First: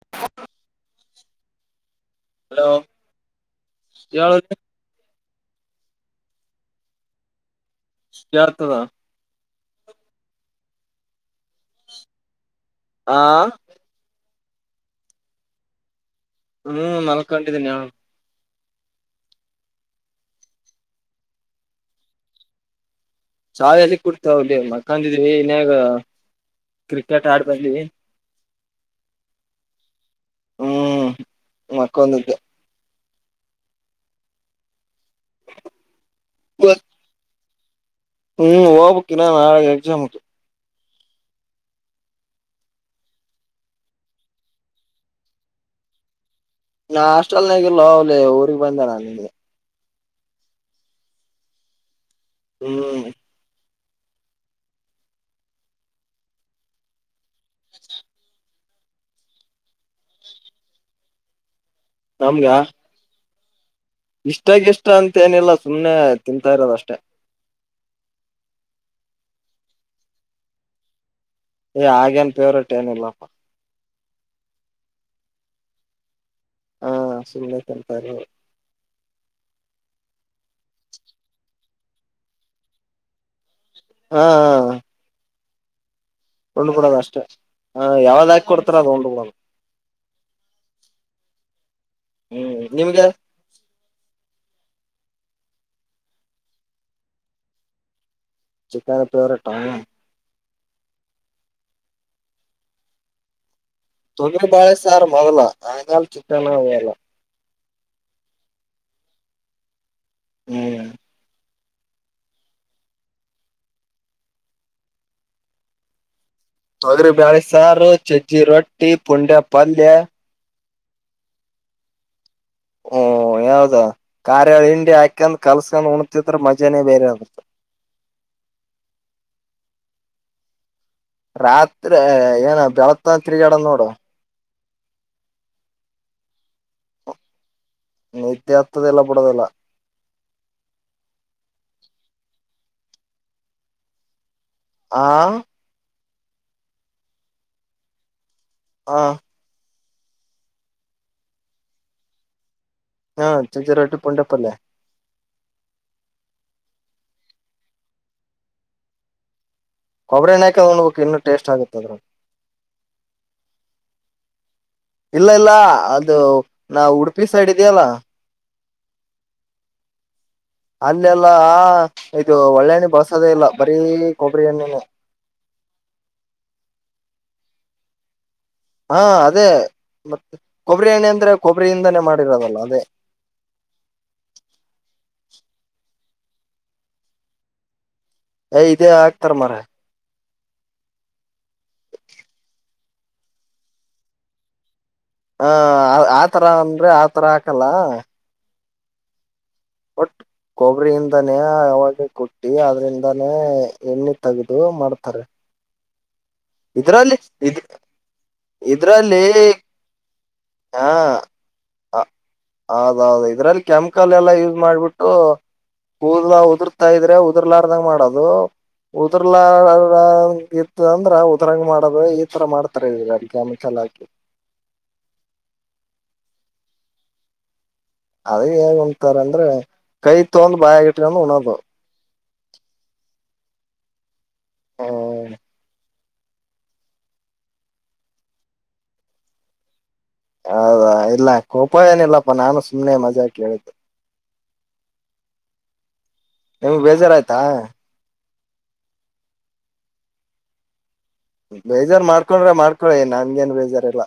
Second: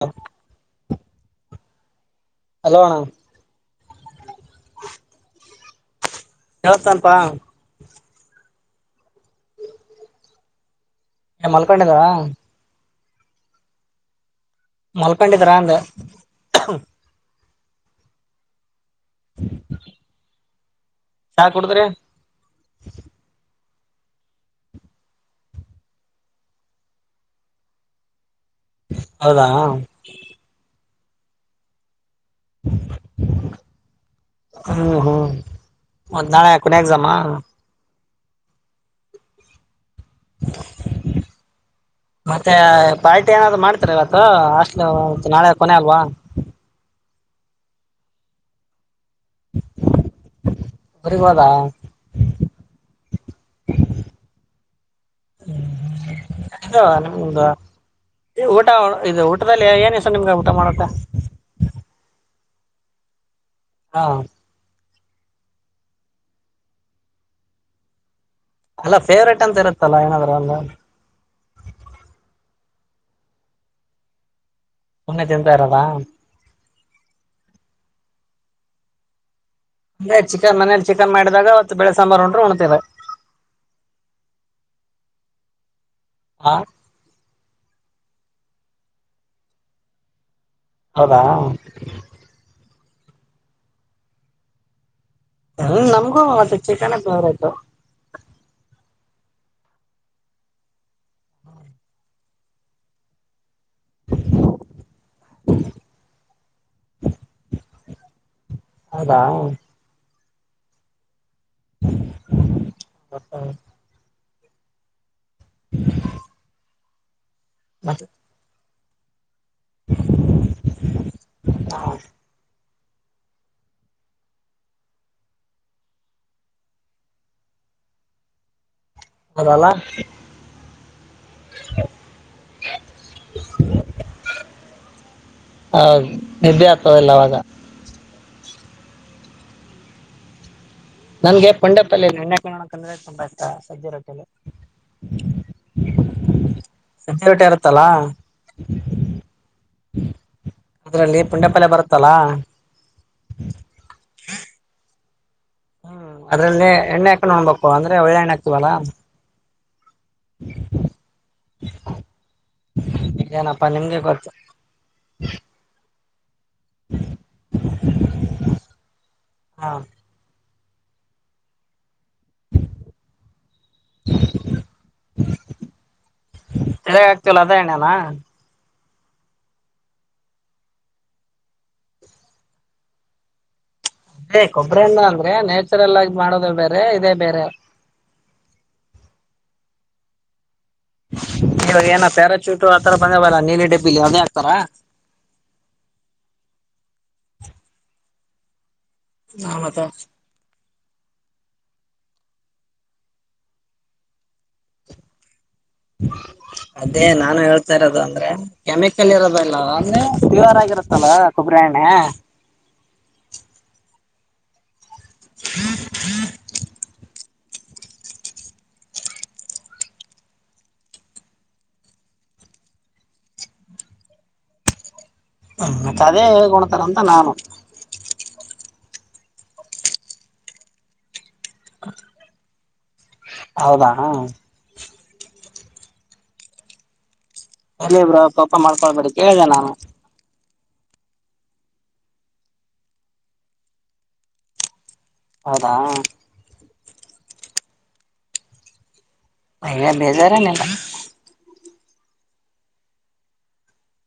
ಹ [inaudible] ಹಲೋಣ್ಣ [inaudible] ಹೇಳು [inaudible] ಕೇಳ್ತನಪ್ಪ [inaudible] ಕೇಳ್ತದ [inaudible] ಏ ಮಲ್ಕೊಂಡಿದ್ದ. ಹಾ ಮಲ್ಕೊಡಿದ್ರ ರಾ ಅಂದೆ. ಹ್ಮ್ ನಲ್ ಮಲ್ಕೊಂಡಿದಿನಿ ಹೇಳು ಹ [inaudible] ಚಾ ಕುಡ್ದ್ರಿ ಚಾ ಎಲ್ಲಿ ಕುಡ್ತವಿ ಮಕ್ಕಂದಿದ್ವಿ ಇನ್ಯಾಗ್ ಕ್ರಿಕೆಟ್ ಆಡ್ ಬಂದಿವಿ ಹೌದಾ ಮಕ್ಕೊಂಡಿದೆ. ಹ್ಮ್ ಹ್ಮ್ ಒಂದ್ ನಾಳೆ ಕೊನೆ ಎಕ್ಸಾಮ್ ಹ್ಮ್ ಹೋಗ್ಬೇಕಕ್ ನಾ ನಾಳೆ ಎಕ್ಸಾಮ್. [inaudible] ಮತ್ತೆ ಪಾರ್ಟಿ ಏನಾದ್ರು ಮಾಡ್ತಾರೆ ಇವತ್ತು ಹಾಸ್ಟೆಲ್ ನಾಳೆ ಕೊನೆ ಅಲ್ವಾ. ಹಾಸ್ಟೆಲ್ನಗಲ್ ಅವ್ಲಿ ಊರಿಗೆಗ್ ಬಂದ್ ನ ನಿಗೆ [inaudible] ಊರಿಗ್ ಹೋದ. ಹ್ಮ್ [inaudible] ಹೌದಾ ಒ ಊಟ ಇದ್ ಊಟದಲ್ಲಿ ಏನ್ ಇಷ್ಟ ನಿಮ್ಗೆ ಊಟ ಮಾಡಕ್ ನಮ್ಗ. ಹಾ ಇಷ್ಟಾಗ್ ಎಷ್ಟ್ ಇಷ್ಟ ಅಂತ ಏನಿಲ್ಲ ಸುಮ್ನೆ ತಿಂತಾ ಇರೋದಷ್ಟೇ. ಅಲ್ಲ ಫೇವ್ರೇಟ್ ಅಂತ ಇರುತ್ತಲ್ಲ ಏನಾದ್ರೂ ಒಂದು ಏ ಹಾಗೇನ್ ಫೇವ್ರೇಟ್ ಏನಿಲ್ಲಪ್ಪ. ತಿಂತ ಇರಲ್ಲ. ಹಾ ಸುಮ್ಮನೆ ತಿಂತಿರಾದು. ಅಂದೆ ಚಿಕನ್ ಮನೇಲಿ ಚಿಕನ್ ಮಾಡಿದಾಗ ಬೆಳೆ ಸಾಂಬಾರ್ ಹುಂಡ್ರೆ ಹೊಣ್ತಾರ ಹಾ ಹಾ ಹಾ ಉಂಡ್ ಬಿಡೋದು ಅಷ್ಟೇ ಹ ಯಾವದ್ ಕೊಡ್ತರೆ ಅದೊಂಡ್ ಕೂಡ ಹೌದಾ [inaudible] ಹ್ಮ್ ನಿಮ್ಗೆ ಹ ನಮ್ಗೂ ಮತ್ತೆ ಚಿಕನ್ ಫೇವರ್ಟಿ. ಚಿಕನ್ ನೆ ಫೇವರೆಟ್ ತೊಂದ್ರ ಬಳ್ ಸಾರು ಮೊದಲ್ ಆದಿನಾ ಚಿಕ್ಕನ ಹೇಲ್ಲ ಹೌದಾ ಹ್ಮ [unintelligible] [inaudible] [unintelligible] ಸಾರು ಮತ್ತೆ ಚೆಜ್ಜಿ ರೋಡ್ ಈ ಪುಂಡ್ಯ ಪಲ್ಯಾ ಹಾ ಹಓ ಯಾವದ್ ಕಾರ್ಯ ಹಿಂಡಿ ಹಾಕಂಡ್ ಕಲ್ಸ್ಕೊಂಡ್ ಉಣತಿದ್ರ ಮಜಾನೇ ಬೇರೆ ಆಗತ್ ಹದಲ್ಲ. [inaudible] ರಾತ್ರಿ ಏನ್ ಬೆಳತ್ ತಿರುಗಾಡ್ ನೋಡು ಆ ನಿದ್ದೆ ಆಗ್ತದೆಲ್ಲ ಅವಾಗ. ಮ ಎಲ್ಲ ಬುಡದಲ್ಲ ನನ್ಗೆ ಪಂಡೆ ಅಲ್ಲಿ ನನ್ ಕಡ್ ಕನ್ನಡ ತುಂಬಾ ಇಷ್ಟ ಸಜ್ಜ ರೊಟ್ಟಲ್ಲಿ. ಆ ಸಜ ರೊಟ್ಟಿ ಇರುತ್ತಲ್ಲ ಹಾ ಅದ್ರಲ್ಲಿ ಪುಂಡ್ಯಪಲ್ಲ ಬರುತ್ತಲ್ಲ ಹಾ ಸೇಜ್ಜೆ ರೋಟ್ಟಿ ಪೊಂಡಪಲ್ಲೇ ಹ್ಮ್ ಅದ್ರಲ್ಲ ಎಣ್ಣೆ ಹಾಕೊಂಡ್ ಉಣಬೇಕು ಅಂದ್ರೆ ಒಳ್ಳೆ ಎಣ್ಣೆ ಹಾಕ್ತವಲ್ಲ ಕೊಬ್ಬರಿ ಎಣ್ಣ ಹಾಕ್ ನೋಣಬೇಕಕ್ ಇನ್ನು ಟೇಸ್ಟ್ ಆಗುತ್ತ್ ಅದ್ರಗೆ. ಏನಪ್ಪಾ ನಿಮ್ಗೆ ಗೊತ್ತು ಇಲ್ಲ ಇಲ್ಲ ಅ ಅದು ನಾವ್ ಉಡುಪಿ ಸೈಡ್ ಇದ್ಯಲ್ಲ ಹಾ ಅಲ್ಲೆಲ್ಲಾ ಆ ಇದು ಒಳ್ಳೆಣ್ಣೆ ಬಳಸದೇ ಇಲ್ಲ ಬರೀ ಕೊಬ್ಬರಿ ಎಣ್ಣೆ. ತಲೆಗ್ ಅದೇ ಎಣ್ಣೆನಾ. ಹಾ ಅದೇ ಮತ್ತೆ ಕೊಬ್ಬರಿ ಎಣ್ಣೆ ಅಂದ್ರೆ ಕೊಬ್ಬರಿಯಿಂದಾನೇ ಮಾಡಿರೋದಲ್ಲ ಅದೇ. ಅದೇ ಕೊಬ್ರಿ ಎಣ್ಣೆ ಅಂದ್ರೆ ನ್ಯಾಚುರಲ್ ಆಗಿ ಮಾಡೋದು ಬೇರೆ ಇದೇ ಬೇರೆ. ಯ ಇದೇ ಆಾಗ್ತಾರ್ ಮರೆ ಇವಾಗ್ ಏನ ಪ್ಯಾರಾಶೂಟ ಆತರ ಬಂದವಲ್ಲ ನೀಲಿ ಡಬ್ಬಿಲಿ ಅದೇನೆ ಹಗ್ತಾರ. ಹ ಆತರ ಅಂದ್ರೆ ಆತರ ಹಾಕಲ್ಲ ಹ ಮತ್ತೆ ಒಟ್ ಕೊಬ್ಬರಿಯಿಂದಾನೇ ಅವಾಗ್ ಕೊಟ್ಟಿ ಅದ್ರಿಂದಾನೇ ಎಣ್ಣೆ ತೆಗೆದು ಮಾಡ್ತಾರೆ. ಹಾ [inaudible] ಅದೇ ಇದ್ರಲ್ಲಿ ನಾನು ಇದ್ ಹೇಳ್ತಾ ಇರೋದು ಅಂದ್ರೆ ಕೆಮಿಕಲ್ ಇದ್ರಲ್ಲಿ ಇರದಲ್ಲ ಅಂದ್ರೆ ಕ್ಲಿಯರ್ ಹಾ ಆಗಿರುತ್ತೆ ಅಲ್ ಕೊಬ್ಬರಿ ಎಣ್ಣೆ. ಕಕ್ಕಲ್ಲ ಎಲ್ಲ ಯೂಸ್ ಮಾಡ್ಬಿಟ್ಟು ಕೂದಲ್ ಉದುರ್ತಾ ಇದ್ರೆ ಉದರ್ಲಾರದಂಗ್ ಮಾಡೋದು ಉದುರ್ಲಾರಂಗ್ ಇತ್ತು ಅಂದ್ರ ಉದ್ರಂಗ್ ಮಾಡೋದು ಈತರ್ ಮಾಡ್ತಾರೆ ಇಕ್ ಆಮಕ್ಕೆಲ್ಲ ಹಾಕಿ. ಹ ಮತ್ತ್ ಅದೇ ಹೇಳ್ಕತಾರಂತ್ ನಾನು. ಅದ ಹೇಗ್ ಅಂದ್ರೆ ಕೈ ತೊಂದ್ ಬಾಯಗಿಟ್ಕೊಂಡ್ ಉಣದು. ಹ ಹೌದಾ ಹ ಹ್ಮ್ ಎಲ್ಲಿ ಇರ್ಲಿ ಬ್ರೋ ಕೋಪ ಮಾಡ್ಕೊಳ್ಬೇಡಿ ಕೇಳಿದ್ ನಾನು. ಹೌದಾ ಇಲ್ಲ ಕೋಪ ಏನ ಇಲ್ಲಪ್ಪ ನಾನು ಸುಮ್ನೆ ಮಜಾ ಕೇಳಿದ್ದೆ. ಅದಾ ನಿಮ್ಗ್ ಬೇಜಾರ್ ಆಯ್ತಾ. ಅಯ್ ಬೇಜಾರಲ್ಲ. [inaudible] ಬೇಜಾರ್ ಮಾಡ್ಕೊಂಡ್ರ ಮಾಡ್ಕೊಳಿ ನನ್ಗೇನ್ ಬೇಜಾರ್ ಇಲ್ಲ.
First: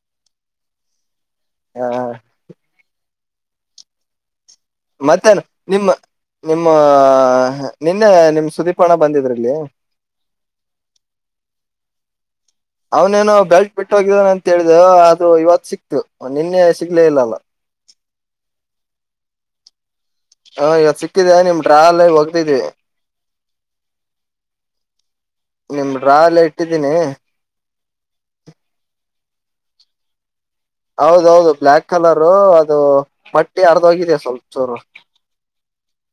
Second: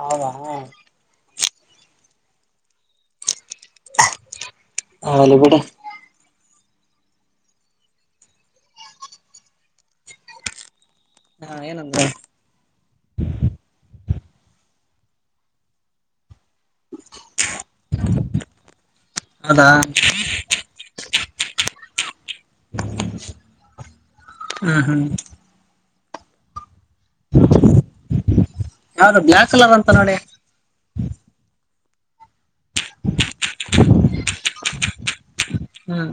ಹೌದ ಹಾ ಹಾ ಮತ್ತೇ ಹೋಗ್ಲಿ ಬಿಡಿ ನಿಮ್ಮ ನಿಮ್ಮ ನಿನ್ನೆ ನಿಮ್ ಸುದೀಪ್ ಹಣ್ಣ ಬಂದಿದ್ರಲ್ಲಿ. ಹಾ ಏನಂದ್ ಅವನೇನು ಬೆಳ್ಟ್ ಬಿಟ್ಟೋಗಿದಾನ ಅಂತೇಳ್ದವು ಅದು ಇವತ್ ಸಿಕ್ತು ನಿನ್ನೆ ಸಿಗ್ಲೇ ಇಲ್ಲಲ್ಲ. ಹೌದಾ ಹಾ ಹತಿದೆ ನಿಮ್ ಟ್ರಾವೆಲ್ ಹೋಗ್ತಿದವಿ ಹ್ಮ್ ಹ್ಮ್ ನಿಮ್ರಾ ಎಲ್ಲಾ ಇಟ್ಟಿದ್ದೀನಿ ಬ್ಲ್ಯಾಕ್ ಕಲರ್ ಅಂತ್ ನೋಡಿ. ಹೌದೌದು ಬ್ಲ್ಯಾಕ್ ಕಲರು ಅದು ಬಟ್ಟಿ ಅರ್ದೋಗಿದೆ ಸ್ವಲ್ಪ ಚೋರು ಹ್ಮ್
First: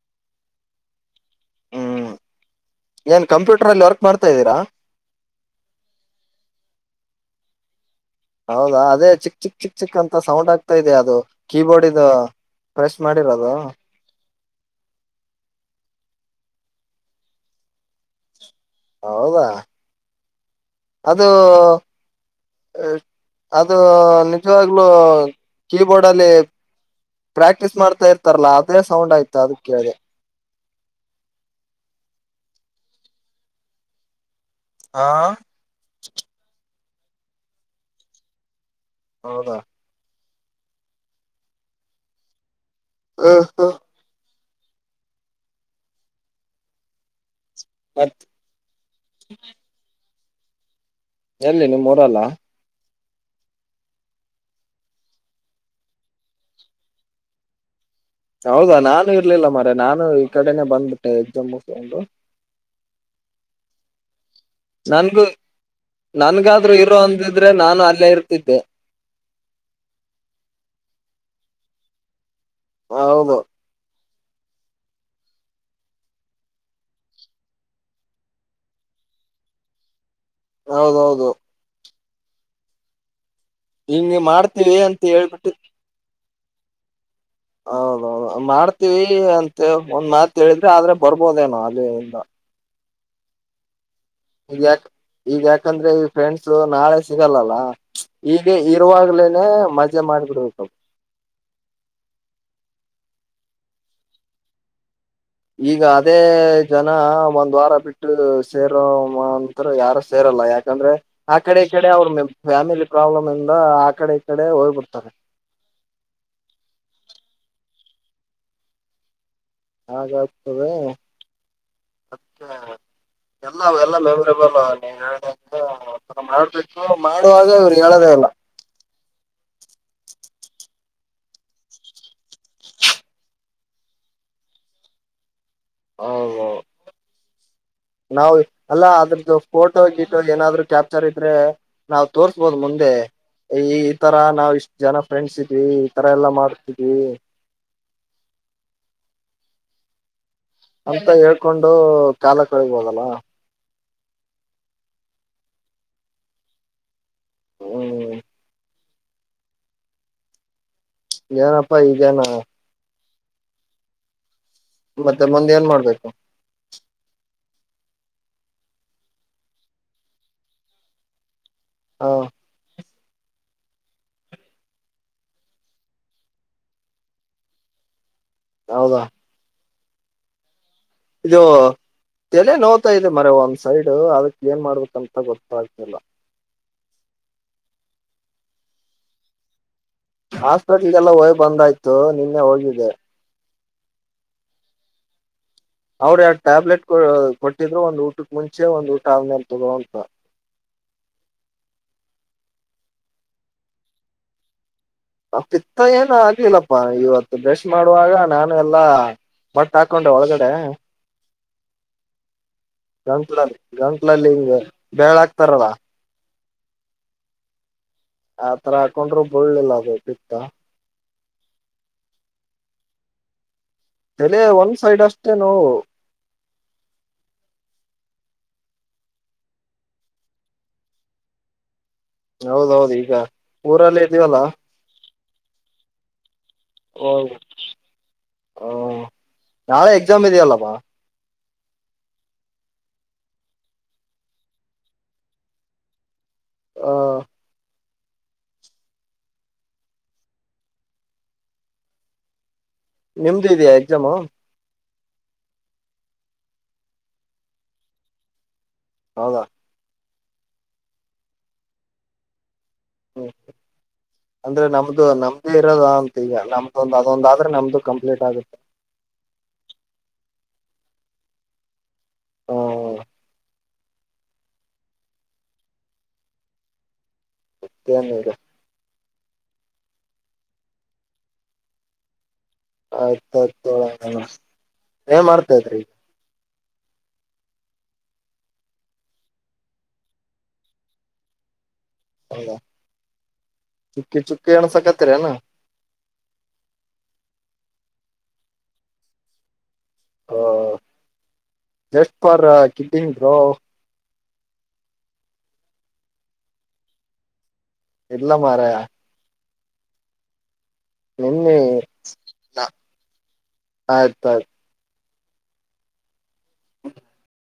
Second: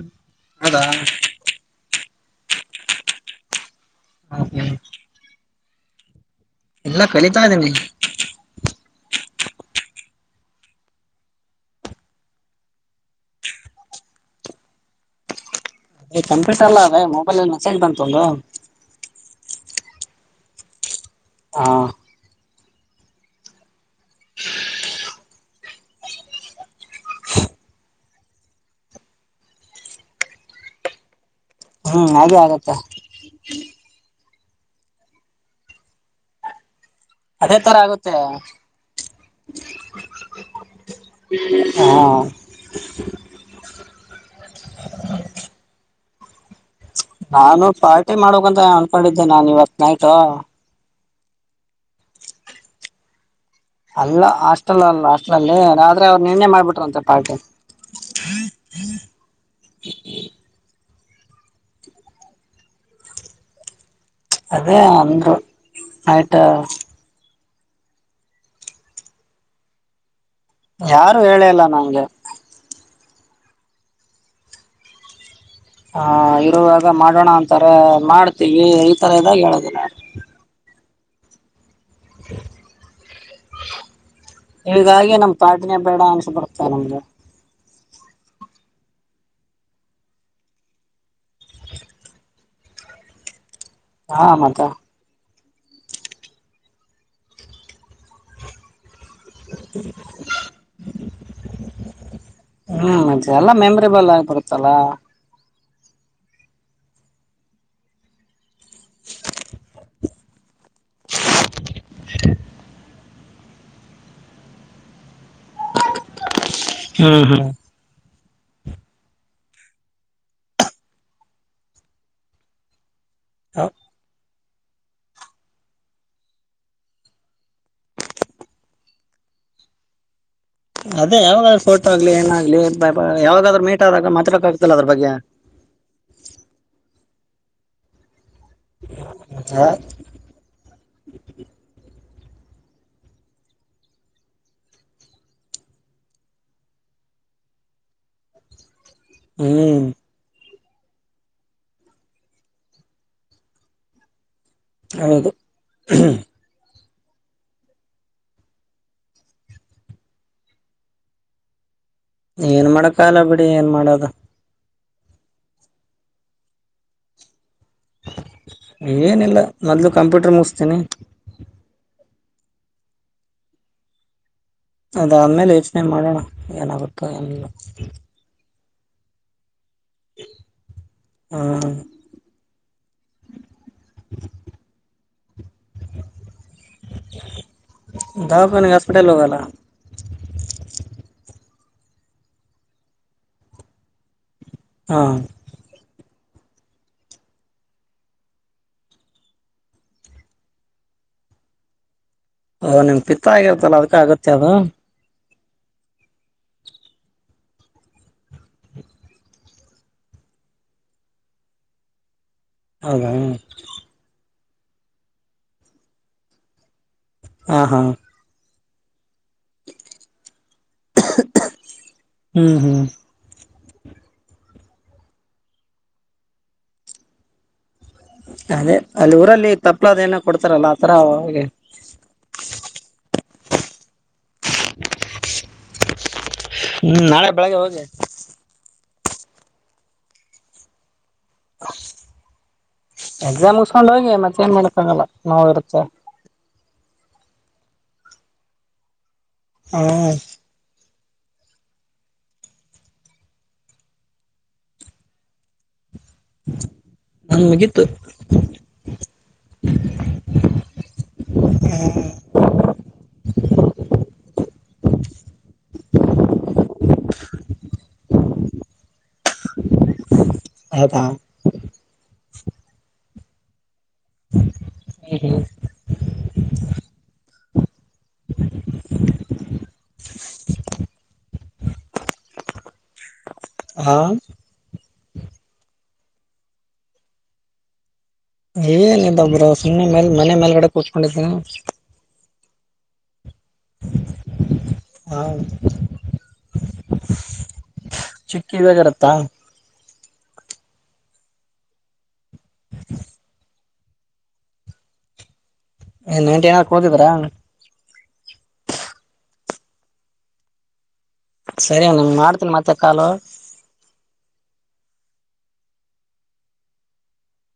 ಹೌದಾ ಹ್ಮ್ ಏನ್ ಕಂಪ್ಯೂಟರ್ಲ್ಲಿ ವರ್ಕ್ ಮಾಡ್ತಾ್ದೀರಾ. ಓಕೆ ಎಲ್ಲ ಕಲೀತಾ ಇದ್ದೀನಿ. ಹೌದಾ ಅದೇ ಚಿಕ್ ಚಿಕ್ ಚಿಕ್ ಚಿಕ್ಕ ಅಂತ ಸೌಂಡ್ ಆಗ್ತಾ ಇದೆ ಅದು ಕೀಬೋರ್ಡ್ದು ಪ್ರೆಸ್ ಮಾಡಿರೋದು. ಅ ಕಂಪ್ಯೂಟರ್ ಅಲ್ಲ ಅದೇ ಮೊಬೈಲ್ಲ್ಲಿ ಮೆಸೇಜ್ ಬಂತು ಒಂದು ಹೌದಾ ಅದು ಹಾ ಅದು ನಿಜವಾಗ್ಲುೂ ಕೀಬೋರ್ಡ್ ಅಲ್ಲಿ ಪ್ರಾಕ್ಟೀಸ್ ಮಾಡ್ತಾ ಇರ್ತಾರಲ್ಲ ಅದೇ ಸೌಂಡ್ ಆಯ್ತು ಅದಕ್ಕೆ ಹ್ಮ್ ಅದೇ ಆಗತ್ತೆ. ಹಾ ಅದೇ ತರ ಆಗುತ್ತೆ. ಹೌದಾ ಹಾ ಹಾ ಹಾ ನಾನು ಪಾರ್ಟಿ ಮತ್ ಮಾಡಕ್ಂತ್ ಅನ್ಕೊಂಡಿದ್ದೆನೆ ನಾನನ್ ಇವತ್ ನ ಹಾ ಎಲ್ಲಿ ನಿಮೂರಲ್ಲ ಅಲ್ಲ ಹಾಸ್ಟೆಲ್ ಅಲ್ಲ ಹಾಸ್ಟೆಲ್ ಅಲ್ಲಿ ಆದ್ರೆ ಅವ್ರು ನಿನ್ನೆ ಮಾಡ್ಬಿಟ್ರ ಅಂತೆ ಪಾರ್ಟಿ. ಹೌದಾ ನಾನು ಇರ್ಲಿಲ್ಲ ಮರಯ ನಾನು ಈ ಕಡೆನನೆ ಬಂದ್ಬಿಟ್ಟೆ ಎಕ್ಸಾಮ್ ಮುಸ್ಕೊಂಡ್ ಅದೇ ನನ್ಗು ಅಂದ್ರು ನೈಟ್ ನನ್ಗಾದ್ರು ಇರೋ ಒಂದ್ ಆದ್ರೆ ನಾನು ಅಲ್ಲೇ ಇರ್ತಿದ್ದೆ. ಯಾರು ಹೇಳೇ ಇಲ್ಲ ನಂಗೆ. ಹೌದು ಹ ಇರುವಾಗ ಮಾಡೋಣ ಅಂತಾರೆ ಮಾಡ್ತೀವಿ ಈ ತರ ಇದಾಗ ಹೇಳೋದಿಲ್ಲ. ಹೌದೌದು [inaudible] ಹಿಂಗ್ ಮಾಡ್ತೀವಿ ಅಂತ ಹೀಗಾಗಿ ನಮ್ ಹೇಳ್ಬಿಟ್ಟು ಪಾಟಿನೆ ಬೇಡ ಅನ್ಸಬಡ್ ತಾನಮದ್ ಹೌದೌದು ಮಾಡ್ತೀವಿ ಅಂತೇಳ್ ಒಂದ್ ಮಾತ ಹೇಳಿದ್ರೆ ಆದ್ರೆ ಬರ್ಬೋದೇನೋ ಅಲ್ಲಿಂದ ಹಾ ಮತ ಈಗ ಯಾಕ ಈಗ ಯಾಕಂದ್ರೆ ಈ ಫ್ರೆಂಡ್ಸ್ ನಾಳೆ ಸಿಗಲ್ಲಲ್ಲ ಈಗ ಈ ತರುವಾಗಲೇನೆ ಮಜಾ ಮಾಡ್ಬಿಡ್ಬೇಕು ಹ್ಮ್ ಮತೆ ಎಲ್ಲಾ ಮೆಮರೇಬಲ್ ಆಗಿ ಬರುತ್ತಲ್ಲಾ ಈಗ ಅದೇ ಜನ ಒಂದ್ ವಾರ ಬಿಟ್ಟು ಸೇರೋಂತರ ಯಾರು ಸೇರಲ್ಲ ಯಾಕೆ ಅಂದ್ರೆ ಆ ಕಡೆ ಈ ಕಡೆ ಅವ್ರ ಫ್ಯಾಮಿಲಿ ಪ್ರಾಬ್ಲಮ್ ಇಂದ ಆ ಕಡೆ ಈ ಕಡೆ ಹೋಗ್ಬಿಡ್ತಾರೆ ಹ್ಮ್ ಹ್ಮ್ ಹಾಗಾಗ್ತದೆ ಮತ್ತ ಎಲ್ಲವ್ ಎಲ್ಲ ನೀ ಹೇಳ್ದಂಗ ಮಾಡ್ಬೇಕು ಮಾಡುವಾಗ ಇವ್ರು ಹೇಳದೇ ಇಲ್ಲ ಅದೇ ಯಾವಾಗಾದ್ರರು ಫೋಟೋ ಆಗ್ಲಿ ಏನಾಗ ಇಲೀ ಬೈ ಬೈ ಯಾವಾಗದ್ರು ಮಿ ಆದಾಗ ಮಾತಾಡಕ್ ಆಗ್ತಲ್ಲ ಅದ್ರ ಬಗ್ಗೆ ಹ ನಾವು ಅಲ್ಲ ಅದ್ರದ್ದು ಫೋಟೋ ಗಿಟೋ ಏನಾದ್ರು ಕ್ಯಾಪ್ಚರ್ ಇದ್ರೆ ನಾವ್ ತೋರ್ಸ್ಬೋದ್ ಮುಂದೆ ಈ ಈ ತರ ನಾವ್ ಇಷ್ಟ್ ಜನ ಫ್ರೆಂಡ್ಸ್ ಇದ್ವಿ ಈ ತರ ಎಲ್ಲ ಮಾಡ್ತಿದ್ವಿ ಹ್ಮನ್ ಅಂತ ಹೇಳ್ಕೊಂಡು ಕಾಲ ಕಳಿಬೋದಲ್ಲ ಹೌದು ಹ್ಮ್ ಏನಪ್ಪಾ ಪೈಗ ನಾ ಕಾಲ ಬಿಡಿ ಏನ್ ಮಾಡೋದು ಮತ್ತೆ ಮುಂದೆ ಏನ್ ಮಾಡ್ಬೇಕು ಏನಿಲ್ಲ ಮೊದಲು ಕಂಪ್ಯೂಟರ್ ಮುಗಿಸ್ತೀನಿ ಹಾ ಅದಾದ್ಮೇಲೆ ಯೋಚನೆ ಮಾಡೋಣ ಏನಾಗುತ್ತೋ ಎನಿಲ್ಲ ಹೌದಾ [inaudible] ಇದು ಹ್ಮ್ ತಲೆ ನೋಯಿತಾ ಇದೆ ಬರೆ ಒಂದ್ ಸೈಡು ಅದಕ್ ಏನ್ ಮಾಡ್ಬೇಕಂತ ಗೊತ್ತಾಗ್ತಿಲ್ಲ ದಾವಕಿನಿಗೆ ಹಸ್ಪಿಟಲಗೇ ಹೋಗಲ್ಲ ಹಾಸ್ಪಿಟ್ಲ್ಗೆಲ್ಲ ಹೋಗ್ ಬಂದಾಯ್ತು ನಿನ್ನೆ ಹೋಗಿದ್ದೆ ಹಾ ಅವರ ಯಾರ ಟ್ಯಾಬ್ಲೆಟ್ ಕೊ ಕೊಟ್ಟಿದ್ರು ಒಂದ್ ಊಟಕ್ಕೆ ಮುಂಚೆ ಒಂದ್ ಊಟ ಆನೇಲ್ ತಗೋಂತ ಓ ನಿಮ್ ಪಿತ್ತ ಆಗಿರ್ತ್ತಲ್ಲ ಅದಕ್ಕ ಆಗತ್ತೆ ಅದು ಆ ಪಿತ್ತ ಏನು ಆಗ್ಲಿಲ್ಲಪ್ಪಾ ಇವತ್ತು ಬ್ರಷ್ ಮಾಡುವಾಗ ನಾನು ಎಲ್ಲಾ ಮಟ್ಟಾಕೊಂಡೆ ಒಳಗಡೆ. ಹೌದಾ ಗಂಟ್ಲಲ್ಲಿ ಗಂಟ್ಲಲ್ಲಿ ಹಿಂಗೆ. ಬೆರಳಾಹಕ್ತಾರಲ್ಲ. ಹಾ ಹಾ ಆತರ ಕೊಂಡ್ರು ಬೀಳ್ಳಿಲ್ಲ ಅದು ಪಿತ್ತ. ಹ್ಮ್ ಹ್ಮ್ ತೆಲೆ ಒಂದ್ ಸೈಡ್ ಅಷ್ಟೇ ನೋವು. ಅದೇ ಅಲ್ಲೂರಲ್ಲಿ ತಪ್ಪ್ಳ ಅದ್ ಏನೊ ಕೊಡ್ತಾರಲ್ಲ ಆತರ ಹೊಳ್ಗೆ. ಊರಲ್ಲಿದ್ದೀವಲ್ಲ. ಹ್ಮ್ ನಾಳೆ ಹೌದು. ಬೆಳಗ್ಗೆ ಹೋಗಿ. ಹ್ಮ್, ನಾಳೆ ಎಕ್ಸಾಮಿದಿಯಲ್ಲಪ್ಪಾ. ಎಕ್ಸಾಮ್ ಮುಗೀಸ್ಸ್ಕೊಂಡೋಗಿ ಮತ್ತೇನ್ ಮಾಡಕ್ಕಾಗಲ್ಲ ನಾವ್ ಇರುತ್ವೆ. ಹಾ ಹ್ಮ್ ನಿಮ್ದಿದ್ಯಾ ಎಕ್ಸಾಮು? ನಂದ್ ಮುಗಿತು. ಹೌದಾ? ಹ [inaudible] ಹ್ಮ್ ಅಂದ್ರೆ ನಮ್ಮ್ ದೂ ನಮ್ದು ಇರೋದಾಂತೀಗ ನಮ್ದೊಂದು ಅದೊಂದಾದ್ರೆ ನಮ್ದು ಕಂಪ್ಲೀಟ್ ಆಗುತ್ತೆ. ಹೌದ? ಹ್ಮ ಹ್ಮ್ ಹ್ಮ ಏನೀಗ? ಆಯ್ತ್. ಹಾ [unintelligible] ಏನ್ ಮಾಡ್ತ್ [unintelligible] ಏನಿಲ್ಲ ಬ್ರೊ ಸುಮ್ನೆ ಮೇಲ್ ಮನೆ ಮೇಲ್ಗಡೆ ಕೂತ್ಕೊಂಡಿದ್ದನ ಹೌದ? ಚುಕ್ಕಿ ಚುಕ್ಕಿ ಆ ಏಣ್ಸಕತ್ತೀರೇನು? ಚುಕ್ಕಿ ಇವಾಗ್ ಇರುತ್ತಾ? ಓ ಜಷ್ಟ್ ಪರ್ ಕಿಡ್ಡಿಂಗ್ ಬ್ರೋ. ಏ ನೆಂಟೇನಕ್ ಹೋಗಿದ್ರಾ? ಇಲ್ಲ ಮಾರಾಯ. ನೆನ್ನೆ ಸರಿ ನಾನು ಮಾಡ್ತೀನಿ ನ ಮತ್ತೆ ಕಾಲು ಆಯ್ತಾಯ್ತು.